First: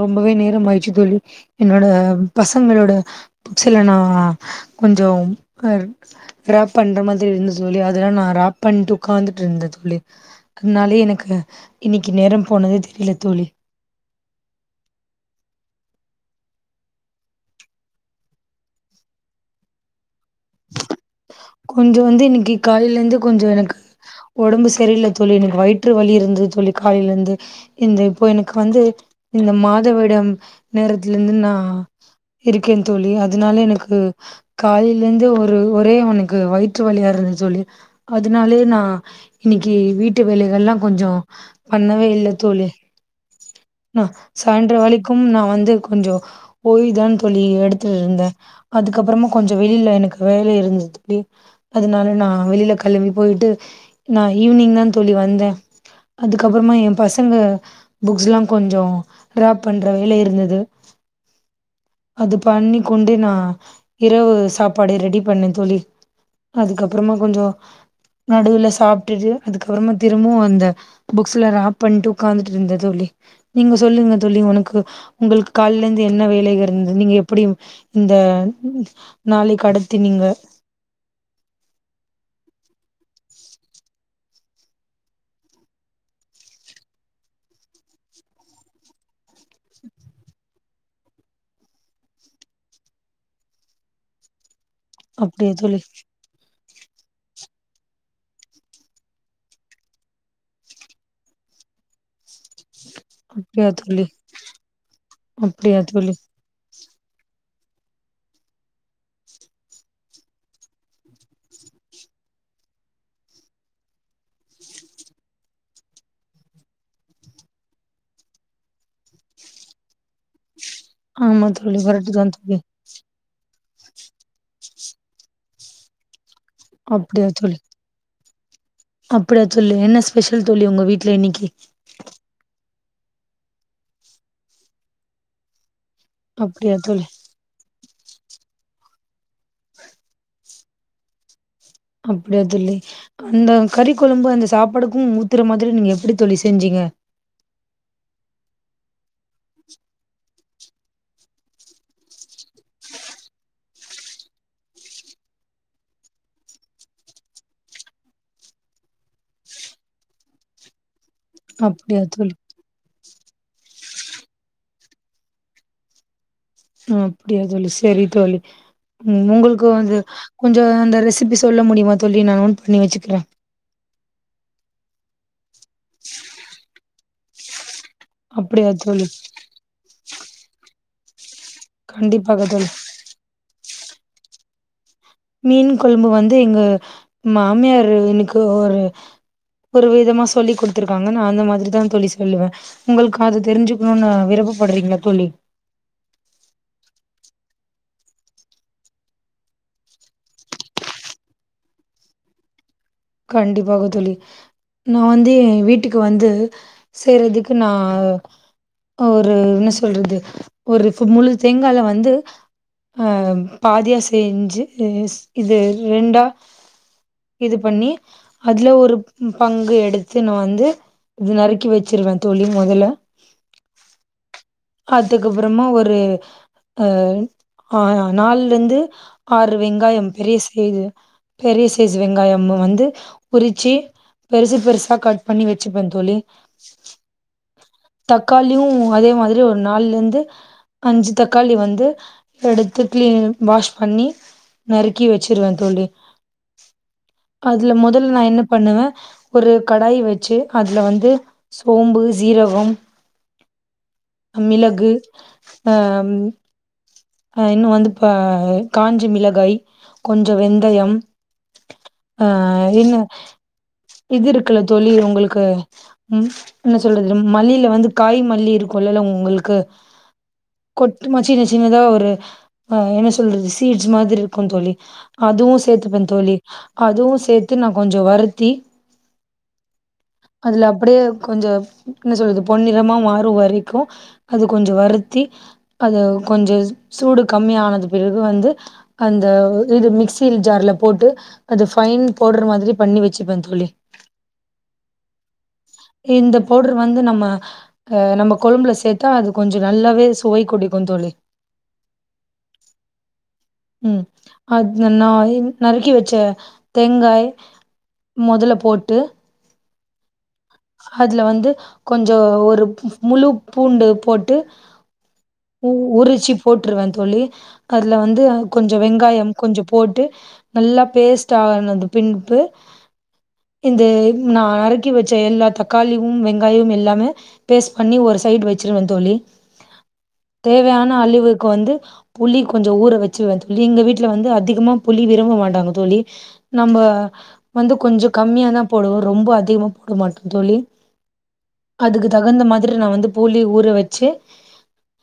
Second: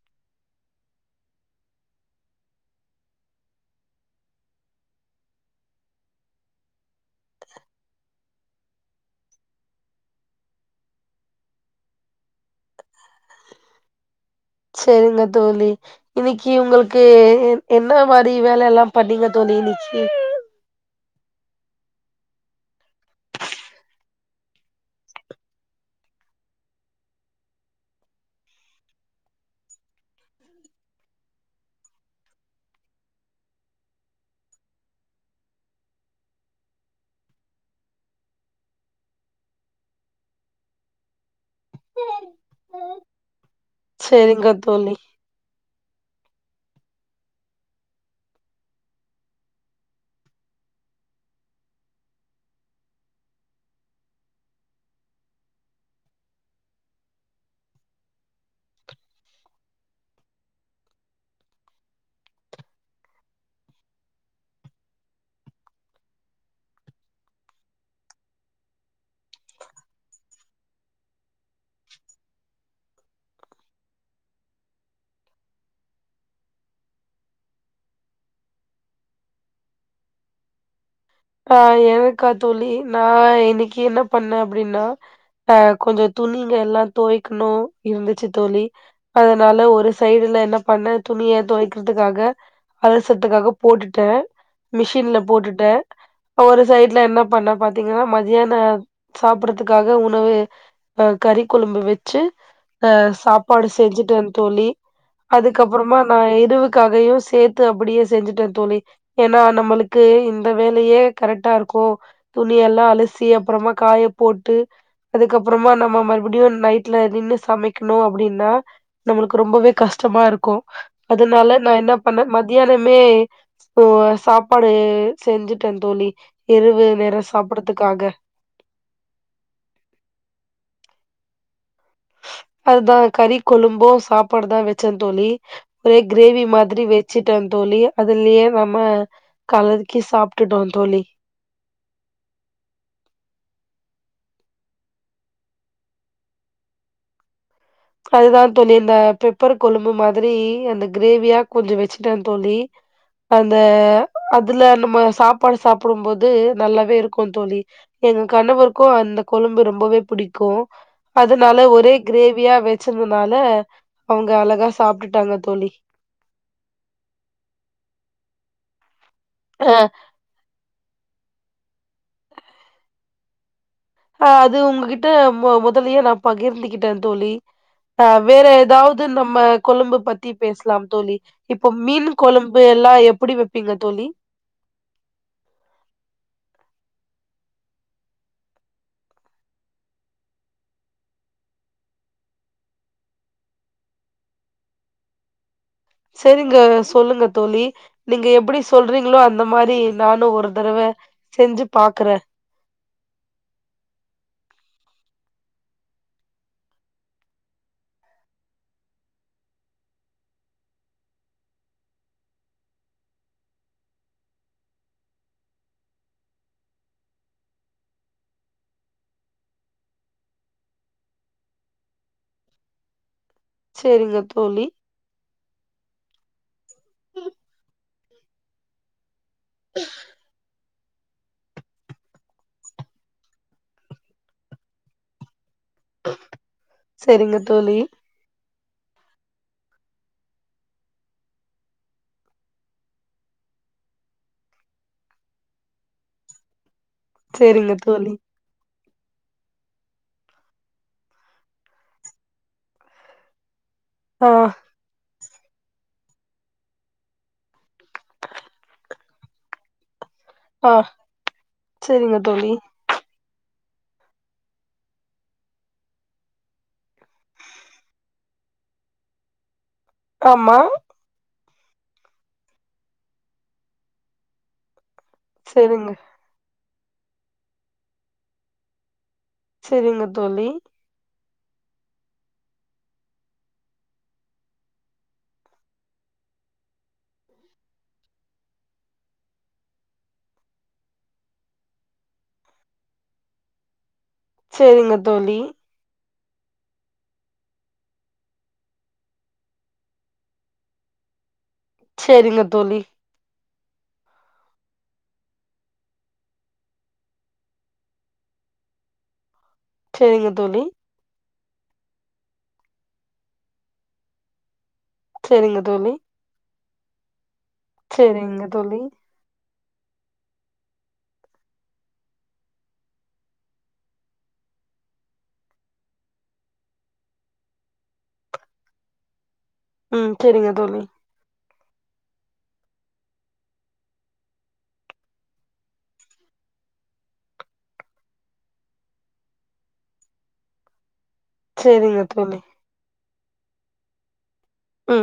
ரொம்பவே நேரம் ஆயிடுச்சு தோழி என்னோட பசங்களோட புக்ஸ்ல நா கொஞ்சொ ரேப் பண்ற மாதிரி இருந்த தோழி அதெல்லா நா ரேப் பண்ட்டு உக்காந்துட்டு இருந்த தோழி அதனாலயே எனக்கு இன்னைக்கு நேரம் போனதே தெரியல தோழி செரிங்க தோழி இன்னைக்கு உங்களுக்கு என் என்ன மாரி வேல எல்லா பண்ணீங்க தோழி இன்னைக்கு கொஞ்சொ வந்து இன்னிக்கு காலைல இருந்து கொஞ்சொ எனக்கு ஒடம்பு சரியில்ல தோழி எனக்கு வயிற்று வலி இருந்தது தோழி காலைல இருந்து இந்த இப்பொ எனக்கு வந்து இந்த மாதவிடம் நேரத்துல இருந்து நா இருக்கேன் தோழி அதனால எனக்கு காலை ல இருந்து ஒரு ஒரே எனக்கு வயிற்று வழியா இருந்த தோழி அதனாலே நா இன்னைக்கு வீட்டு வேலைகல்லா கொஞ்சொ பண்ணவே இல்ல தோழி செரிங்க [unintelligible] தோழி வழிக்கும் நா வந்து கொஞ்சொ ஓய்வு தான் தோழி எடுத்துர்ருந்த அதுக்கப்பறமு கொஞ்சொ வெளில எனக்கு வேல இருந்துது தோழி அதுனால நா வெளில களம்பி போய்ட்டு நா ஈவினிங் தா தோழி வந்த அதுக்கப்பறமா எம் பசங்க புக்ஸ்லா கொஞ்சொ ராப் பண்ற வேல இருந்துது அது பண்ணி கொண்டு நா இரவு ஸ் சாப்பாடு ரெடி பண்ணேன் தோழி அதுக்கப்புறமா கொஞ்சொ நடுவுல சாப்டுட்டு அதுக்கப்றமா திருமவு அந்த புக்ஸ்ல ராப் பண்ட்டு உக்காந்துட்ருந்த தோழி நீங்க சொல்லுங்க தோழி ஒனக்கு உங்களுக்கு காலலர்ந்து என்ன வேலைக இருந்து நீங்க எப்புடி இந்த நாளைக்கடத்தினிங்க அ இன்னிக்கென்ன பண்ண அப்டின்னா அ கொஞ்சொ துணிங்க எல்லா தொவைக்ணு இருந்துச்சு தோழி அதனால ஒரு சைடுல என்ன பண்ண துணிய தொவைக்கிறதுக்காக அலசறதுக்காக போட்டுட்ட மிஷின்ல அப்டியா போட்டுட்ட தோழி ஒரு சைட்ல என்ன பண்ண பாத்தீங்கன்னா மதியான சாப்டதுக்காக உணவு அ கறி கொழம்பு வெச்சு அ சாப்பாடு அப்டியா தோழி செஞ்சுட்டந் தோழி அப்டியா அதுக்கப்பறமா தோழி நா இரவுக் காகயு சேத்து அப்படியே செஞ்சுட்ட தோழி ஏன்னா நம்மளுக்கு இந்த வேலையே கரெட்டா இருக்கு துணியல்லா அலசி அப்பறமா காய போட்டு அதுக்கப்பறமா நம்ம மறுபுடியு நைட்ல நின்னு சமைக்கணு அப்டின்னா நம்மளுக்கு ரொம்பவே கஷ்டமா இருக்கு ஆமா அதனால நா தோழி என்ன கரெக்ட்டு தா பண்ண தோழி. மதியானமே ஓ சாப்பாடு செஞ்சுட்ட தோழி இரவு நேரொ அப்டியா தோழி சாப்படதுக்காக அப்டியா தோழி என்ன ஸ்பெஷல் தோழி உங்க வீட்ல இன்னிக்கி அதுதா கறி கொழும்பு சாப்பாடு தா வெச்சந் தோழி ஒரே கிரேவி அப்டியா மாதிரி தோழி வெச்சுட்டந் தோழி அதுலியே நம்ம கலக்கி சாப்ட்டுட்டோ தோழி அப்டியா தோழி அந்த கறிக்கொழம்பு அந்த சாப்பாடுக்கு ஊத்துற மாதிரி நீங்க எப்டி தோழி செஞ்சீங்க அதுதா தோழி இந்த பெப்பர் கொழம்பு மாதிரி அந்த கிரேவியா கொஞ்ச வெச்சுட்டேந் தோழி அந்த அதுல நம்ம சாப்பாடு சாப்புடும்போது நல்லாவே இருக்குந் தோழி எங்க கணவருக்கு அந்த கொழம்பு ரொம்பவே புடிக்கு அதனால ஒரே அப்படியா தோழி கிரேவ் யா வெச்சிருந்தனால அவுங்க அழகா சாப்டுட்டாங்க தோழி அப்டியா தோழி செரி தோழி ம் உங்குள்க்கு அ வந்து கொஞ்சொ அந்த ரெசிபி சொல்ல முடியுமா தோழி நா நோட் பண்ணி வெச்சுக்ற அ அது உங்ககிட்ட மு முதலியே நா பகிர்ந்துகிட்ட தோழி அ வேற அப்படியா ஏதாவ்து தோழி நம்ம கொழும்பு பத் தி பேசலாம் தோழி இப்போ மீன் கண்டிப்பாக கொழம்பு தோழி எல்லா எப்புடி வெப் பீங்க தோழி மீன் கொழம்பு வந்து இங்க மாமியாரு எனக்கு ஒரு ஒரு விதமா சொல்லி குடுத்துருக்காங்க நா அந்த மாதிரிதா தோழி சொல்லுவ உங்கள்க்கது தெரிஞ்சுக்ணுன்னு விருப்பப்படுறீங்ளா தோழி செரிங்க சொல்லுங்க தோழி நீங்க எப்டி சொல்றீங்ளோ அந்த மாரி நானும் ஒரு தரவ செஞ்சுப் பாக்குற கண்டிப்பாகத் தோழி நா வந்து என் வீட்டுக்கு வந்து செய்றதுக்கு நா ஒரு என்ன சொல்றது ஒரு கு முழு தேங்கால வந்து அ பாதியா செஞ்சு [inaudible] இது ரெண்டா இது பண்ணி அதுல ஒரு பங்கு எடுத்து நா வந்து இது நறுக்கி வெச்சிருவ தோழி மொதல்ல சேரிங்க தோழி கப்றமா ஒரு அ ஆ நால்லிந்து ஆறு வெங்காயம் பெரிய செய்து பெரிய சைஸ் வெங்காயம்மு வந்து உரிச்சி பெருசு பெருசா கட் பண்ணி வைச் சுப்பே தோழி செரிங்க தோழி தக்காளியும் அதே மாதிரி ஒரு நால்லிந்து அஞ்சு தக்காளி வந்து, எடுத்து கிளீன் வாஷ் பண்ணி நறுக்கி வெச்சிருவ தோழி. அதுல செரிங்க மொதல் தோழி நா என்ன பண்ணுவ ஒரு கடாய் வெச்சு அதுல வந்து சோம்பு, சீரகம் ஆ மிளகு, ஆஹ்ம் அஹ் இன்னு வந்துப்ப காஞ்ச மிளகாய். கொஞ்சோ ஆ வெந்தயம் செரிங்க தோழி அஹ் இன்னு இது இருக்குல்ல தோழி, உங்கள்க்கு உம் என்ன சொல்றது மல்லில வந்து காய் மல்லி இருக்கும்ல்லல்ல உங்கள்க்கு, ஆமா கொட்டு மச்சினச் ஜினதா ஒர் அஹ் என்ன சொல்றது, சீட்ஸ் மாதிரி இருக்கு தோழி. அதுவு செரிங்க சேத்துப்ப தோழி. அதுவு சேத்து நா கொஞ்சோ வருத்தி செரிங்க தோழி கொஞ்சோ ன்ன சொல்றது பொன்னிறமா மாறு வரைக்கு அது கொஞ்சோ வருத்தி, அது கொஞ்சோ சூடு கம்மியானது பிறகு வந்து அந்த இது மிக்சி ஜார்ல போட்டு அது ஃபைன் பவுடர் மாதிரி பண்ணி வச்சுப்ப தோழி. செரிங்க தோழி இந்த பவுடர் வந்து நம்ம அஹ் நம்ம கொழம்புல சேத்தா அது கொஞ்சோ நல்லாவே சுவை கொடிக்கும் தோழி. செர்ரிங்க தோழி ம் அது நா நறுக்கி வச்ச தேங்காய் மொதல்ல போட்டு, செரிங்க. தோழி அதுல வந்து கொஞ் அ ஒரு முழு பூண்டு போட்டு செரிங்க உ தோழி உரிச்சு போட் ட்ருவன்னு சொல்லி அதுல வந்து ம் செரிங்க கொஞ்ச தோழி வெங்காயம் கொஞ்சப் போட்டு நல்லா பேஸ்ட் ஆனது பின்பு இந்த நான் நறுக்கி வச்ச எல்லா தக்காளியும் வெங்காயமும் எல்லாமே பேஸ்ட் பண்ணி ஒரு சைடு வச்சிருவேன் தோழி ம் சரிங்க தோழி கோ வந்து புளி கொஞ்சோ ஊற வச்சு எங்க வீட்டுல வந்து அதிகமா புளி விரும்ப மாட்டாங்க தோழி. நம்ப வந்து கொஞ்சோ கம்மியாதா போடுவோ ரொம்ப அதிகமா போமாட்ட தோழி செரிங்க அதுக்கு தோழி தகுந்த மாதிர் நா வந்து புளி ஊற வெச்சு ம்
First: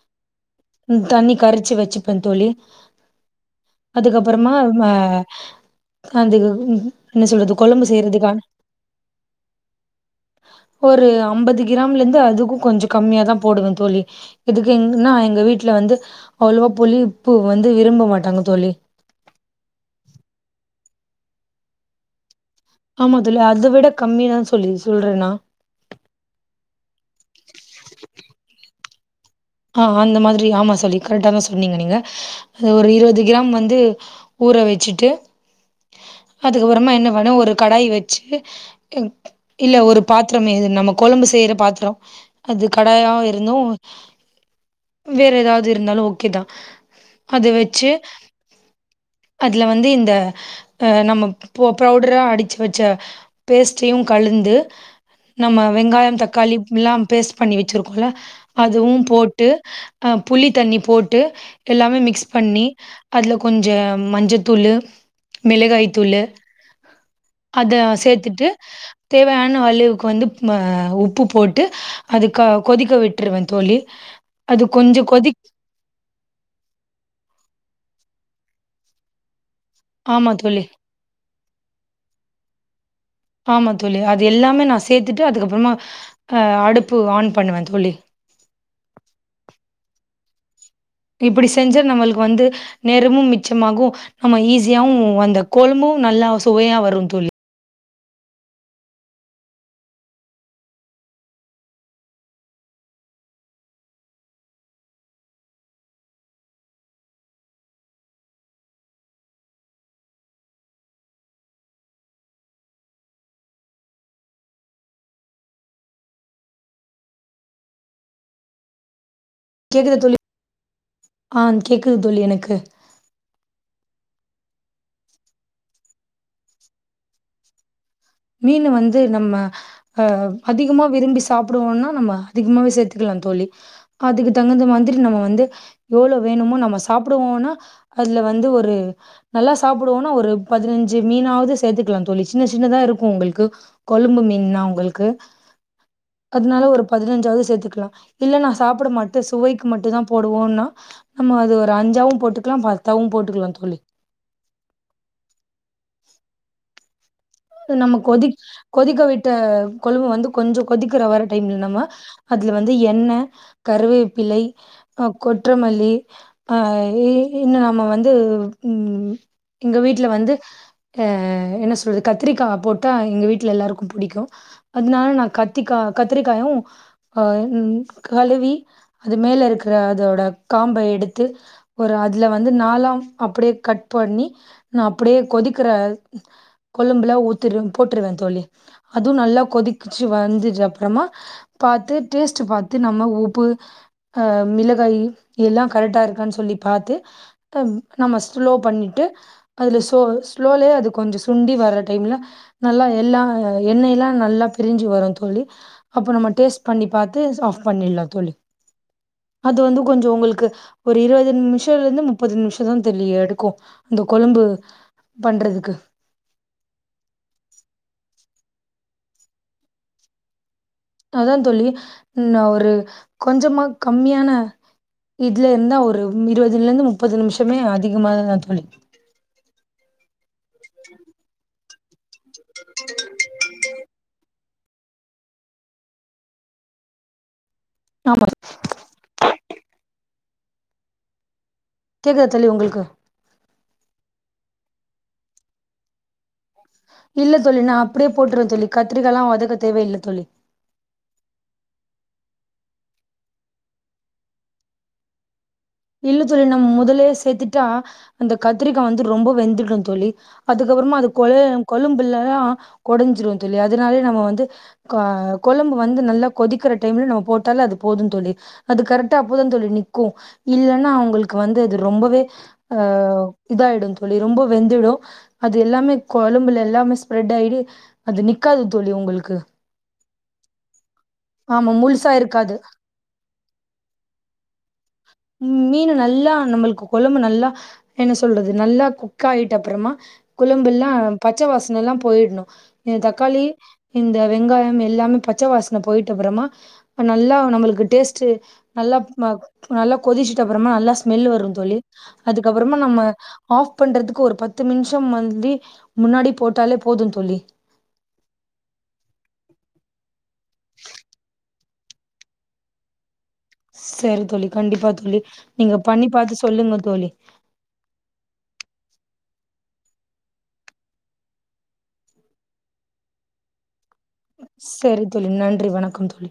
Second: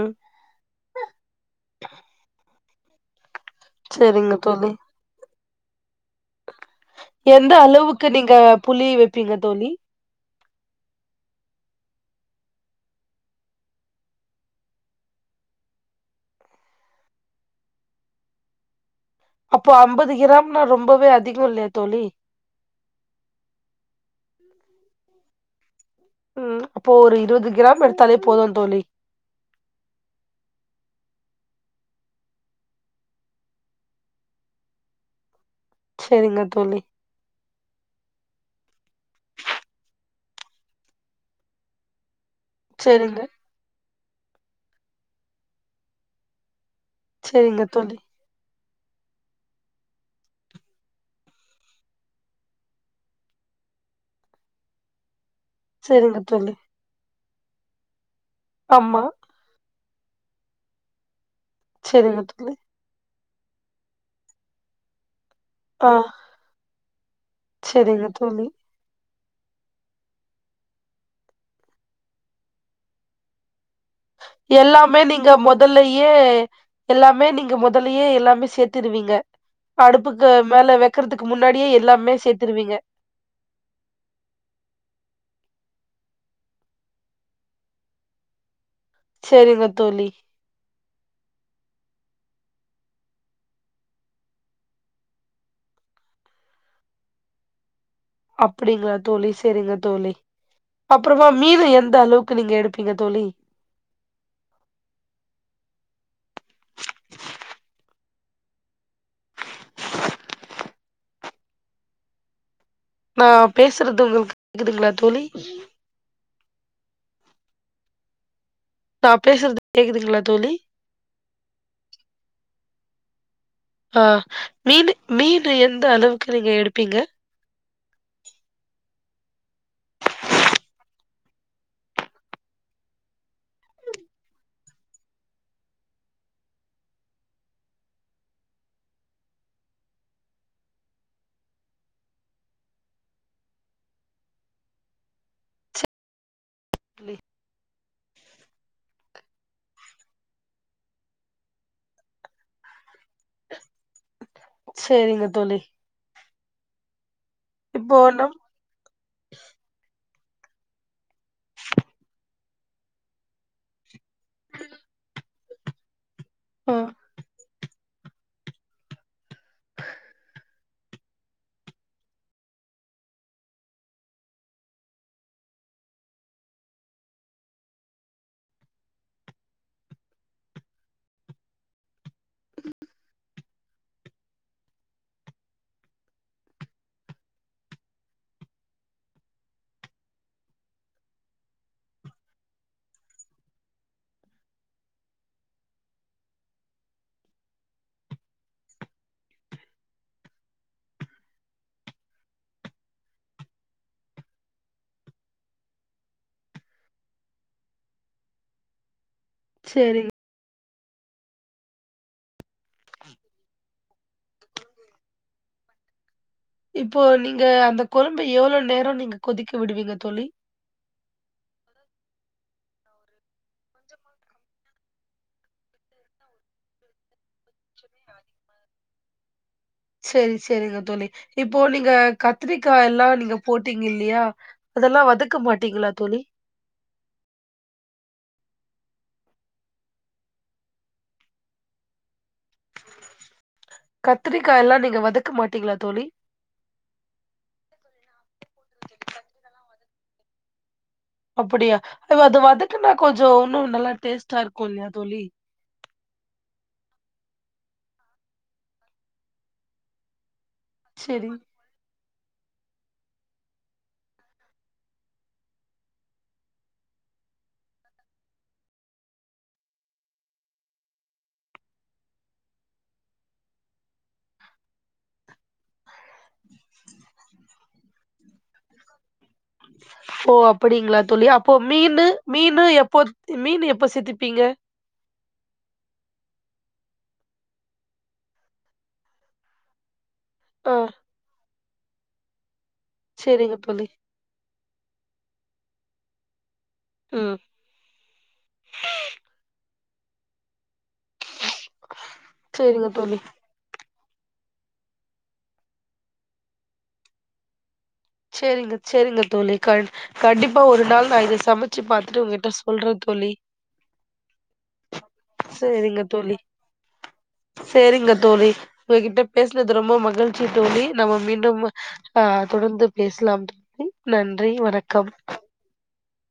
த்தனி கறச்சு வச்சுப்ப தோழி. செரிங்க அதுக்கப்பறமா தோழி ம அ [inaudible] எந்த அளவுக்கு நீங்க புளி வெப்பீங்க தோழி ஒரு அம்பது கிராம்லிந்து அதுக்கும் கொஞ்சு கம்மியாதான் போடுவன் தோழி இதுக்கு ன்னா எங்க வீட்ல வந்து அவ்ளோ புளிப்பு வந்து விரும்ப மாட்டாங்க தோழி அப்போ அம்பது கிராம்னா ரொம்பவே அதிகொ இல்யா தோலி ஆமா தல்ல அத விட கம்மிதா சொல்லி சொல்றேன்னா உம் அப்போ ஒரு இருவ்து கிராம் எடுத்தாலே போதும் தோழி ஆஹ் அந்த மாதிரி ஆமா சொல்லி கரெட்டா தா சொன்னீங்க நீங்க ஒரு இருவது கிராம் வந்து ஊற வச்சிட்டு செரிங்க தோழி அதுகறமா என்ன பண்ண ஒரு கடாய் வெச்சி [unintelligible] இல்ல ஒரு பாத்திரமே நம்ம கொழம்பு செய்ற பாத்ரம் அது கடயாஊ செரிங்க இருந்தும் வேற எதாவ்து இருந்தாலும் ஓகேதா அது செரிங்க வெச்சி தோழி அதுல வந்து இந்த அஹ் நம்மம் பொ பௌடுரடா அடிச்சு வச்ச பேஸ்ட்டையும் கழுந்து நம்ம செரிங்க வெங்காயம் தோழி தக்காளி மில்லாம் பேஸ் பண்ணி வெச்சிருக்கோல்ல அதுவு ஆமா போட் அஹ் புளி தண்ணி போட் டு எல்லாமே செரிங்க மிக்ஸ் தோழி பண்ணி அத்ல கொஞ்ச மஞ்சதூளு ஆ மிளகாய்த்தூள்ளு அத செரிங்க தோழி சேத்துட்டு தேவயான அழுவ்க்கு வந்து ம உப்பு போட்டு அதுக்க கொதிக்க விட்றுவ தோழி அது எல்லாமே கொஞ்சம் நீங்க கொதி மொதல்லயே எல்லாமே நீங்க மொத் முதல்லயே எல்லாமே சேத்துருவீங்க அடுப்புக்கு ஆமாம் தோழி மேல வெக்கறதுக்கு முன்னாடியே எல்லாமே சேத்துருவிங்க ஆமாம் தோழி அது எல்லாமே நான் சேர்த்துட்டு அதுக்கப்புறமா அ அடுப்பு ஆன் பண்ணுவ தோழி செரிங்க தோழி இப்பிடி செஞ்ச நம்மளுக்கு வந்து நேரமும் மிச்சமாகு நம்ம ஈஸியாவும் வந்த கொழம்பும் நல்லா சுவையா வரும் தோழி அப்பிடிங்களா தோழி சரிங்க தோழி அப்புறமா மீது எந்த அளவுக்கு நீங்க எடுப்பிங்க தோழி நா பேசுறது உங்களுக்கு கேக்குதுங்ளா தோழி நா பேசுறது கேக்குது தோழி கேக்குதுங்களா ஆஹ் கேக்குது தோழி எனக்கு ஆஹ் மீனு மீனு எந்த அளவுக்கு நீங்க எடுப்பிங்க து நம்ம அஹ் அதிகமா விரும்பி சாப்பிடுவோன்னா நம்ம அதிகமாவே சேர்த்துக்கலா தோழி அதுக்கு தகுந்த மாதிரி நம்ம வந்து எவ்ளோ வேணுமோ நம்ம சாப்புடுவோன்னா அத்ல வந்து ஒரு நல்லா சாப்புடுவோன்னா ஒரு பதினஞ்சு மீனாவ்து சேத்துக்லா தோழி சின்ன சின்னதா இருக் உங்கள்க்கு கொழும்பு மீன்னா உங்களுக்கு அத்னால ஒரு பதினஞ்சாவ்து சேத்துக்லா இல்ல நா சாப்ட மாட்டே சுவைக்கு மட்டும் தா போடுவோம் னா நம்ம அது ஒரு அஞ்சாவும் போட்டுக்கலா பத்தாவும் போட்டுக்கலா தோழி சரிங்க தோழி நம்ம இப்போ கொதி நம் கொதிக்க விட்ட குலம்பு வந்து கொஞ்சம் கொதிக்கிற வர டைம்ல நம்ம அதுல வந்து எண்ணெ கருவேப்பிலை கொற்றமல்லி ஆ ஐய் இன்னும் நாம வந்து உ எங்க வீட்ல வந்து என்ன சொல்து கத்திரிக்கா போட்டா எங்க வீட்டுல எல்லாருக்கும் புடிக்கும் அதனால நான் கத்திக்கா கத்திரிக்காயும் அஹ் கழுவி அது மேல இருக்கிற அதோட காம்பை எடுத்து ஒரு அதுல வந்து நாலா அப்படியே கட் பண்ணி நா அப்படியே கொதிக்கிற கொலம்புல உத்திடுவ போட்டுருவ தோழி அதுவும் நல்லா கொதிச்சு வந்துது அப்புறமா பாத்துட்டு டேஸ்ட் பாத்து நம்ம உப்பு அஹ மிளகாய் எல்லாம் கரெக்டா இருக்கான்னு சொல்லி பார்த்து நம்ம ஸ்லோ பண்ணிட்டு அதுல ஸ்லோ ஸ்லோலயே அது கொஞ்ச துண்டி வர்ற டைம்ல நல்லா எல்லா எண்ணெய் எல்லா நல்லா பிரிஞ்சு வரும் தோழி அப்ப நம்ம டேஸ்ட் பண்ணி பாத்து ஆஃப் பண்ணிலா தோழி அது வந்து சேரிங்க கொஞ்சம் உங்களுக்கு ஒரு இருபது நிமிஷல இருந்து முப்பது நிமிஷம் தா தோழி எடுக்கும் அந்த கொழம்பு பண்றதுக்கு இப்போ நீங்க அந்த கொழம்பு எவ்வளவு நேரம் நீங்க கொதிக்க விடுவீங்க தோழி அததா தோழி நா ஒரு கொஞ்சமா கம்மியான இதுல இருந்தா ஒரு இருபதுல இருந்து முப்பது நிமிஷமே அதிகமாததா தோழி சரி சரிங்க தோழி இப் ப்போ நீங்க கத்திரிக்கா எல்லா நீங்க போட்டீங்க இல்லையா அதெல்லா வதக்க மாட்டீங்களா தோழி ஆமா கேக்குதா தோழி உங்களுக்கு கத்திரிக்கா எல்லா நீங்க வதக்க மாட்டீங்களா தோழி இல்ல தோழி நா அப்டியே போட்ருவே தோழி கத்திரிக்காலா வதக்க தேவையில்ல தோழி அப்படியா அ அது வதக்குனா கொஞ்சோ உன்னு நல்லா டேஸ்ட்டா இருக்கு இல்லயா தோழி இல்ல தோழி நம்ம முதல்லே சேத்துட்டா அந்த கத்திரிக்கா வந்து ரொம்ப வெந்துடு தோழி அதுக்கப்புறமா அது கொழ சரி கொழம்புல [unintelligible] கொடஞ்சிரு தோழி அதுனாலயே நம்ம வந்து ஆஹ் கொழம்பு வந்து நல்லா கொதிக்கற டைம்ல நம்ம போட்டாலே அது போது தோழி அது கரெக்ட்டா அப்ப தா தோழி நிக்கு இல்லன்னா அவங்களுக்கு வந்து அது ரொம்பவே அஹ் இதாயிடு தோழி ரொம்ப வெந்துடு அது எல்லாமே கொழம்புல எல்லாமே ஸ்ப்ரெட் ஆயிடு அது நிக்காது தோழி உங்கள் ஓ அப்டிங்களா தோழி அப்போ ஆமா மீனு முழுசா இருக்காது மீனு எப்போ மீனு எப்ப சேத்திப்பீங்க மீனு நல்லா நம்மள்க்கு கொழம்பு நல்லா என்ன சொல்றது நல்லா குக் ஆயிட்டு அப்பறமா ஆ கொழம்பெல்லா பச்ச வாச னெல்லா போயிட்ணு இந்த தக்காளி சரிங்க தோழி இந்த வெங்காயம் எ எல்லாமே பச்ச வாஸ்ன போயிட்டு அப்பறமா நல்லா ம் நம்மளுக்கு டேஸ்ட்டு நல்லா ம நல்ல கொதிச்சிட்டு அப்பறமா நல்லா ஸ் மெல் வரு தோழி அதுக்கப்பறமா சரிங்க நம்ம தோழி ஆஃப் பண்றதுக்கு ஒரு பத்து நிம்ஷோ வந்தி முன்னாடி போட்டாலே போது தோழி சேரிங்க சேரிங்க தோழி கண் கண்டிப்பா ஒரு நாள் நா இத சம ச்சு பாத்துட்டு உங்கிட்ட சொல்ற தோழி சரி தோழி கண்டிப்பா தோழி நீங்க சரிங்க பண்ணி தோழி பாத்து சொல்லுங்க தோழி சேரிங்க தோழி உங்ககிட்ட பேஸ்னது ரொம்ப மகிழ்ச்சி தோழி நம்ம மீண்டும் அ, ஆஹ் தொடர்ந்து பேசலாம் [inaudible] வணக்கம் சரி தோழி நன்றி வணக்கம் தோழி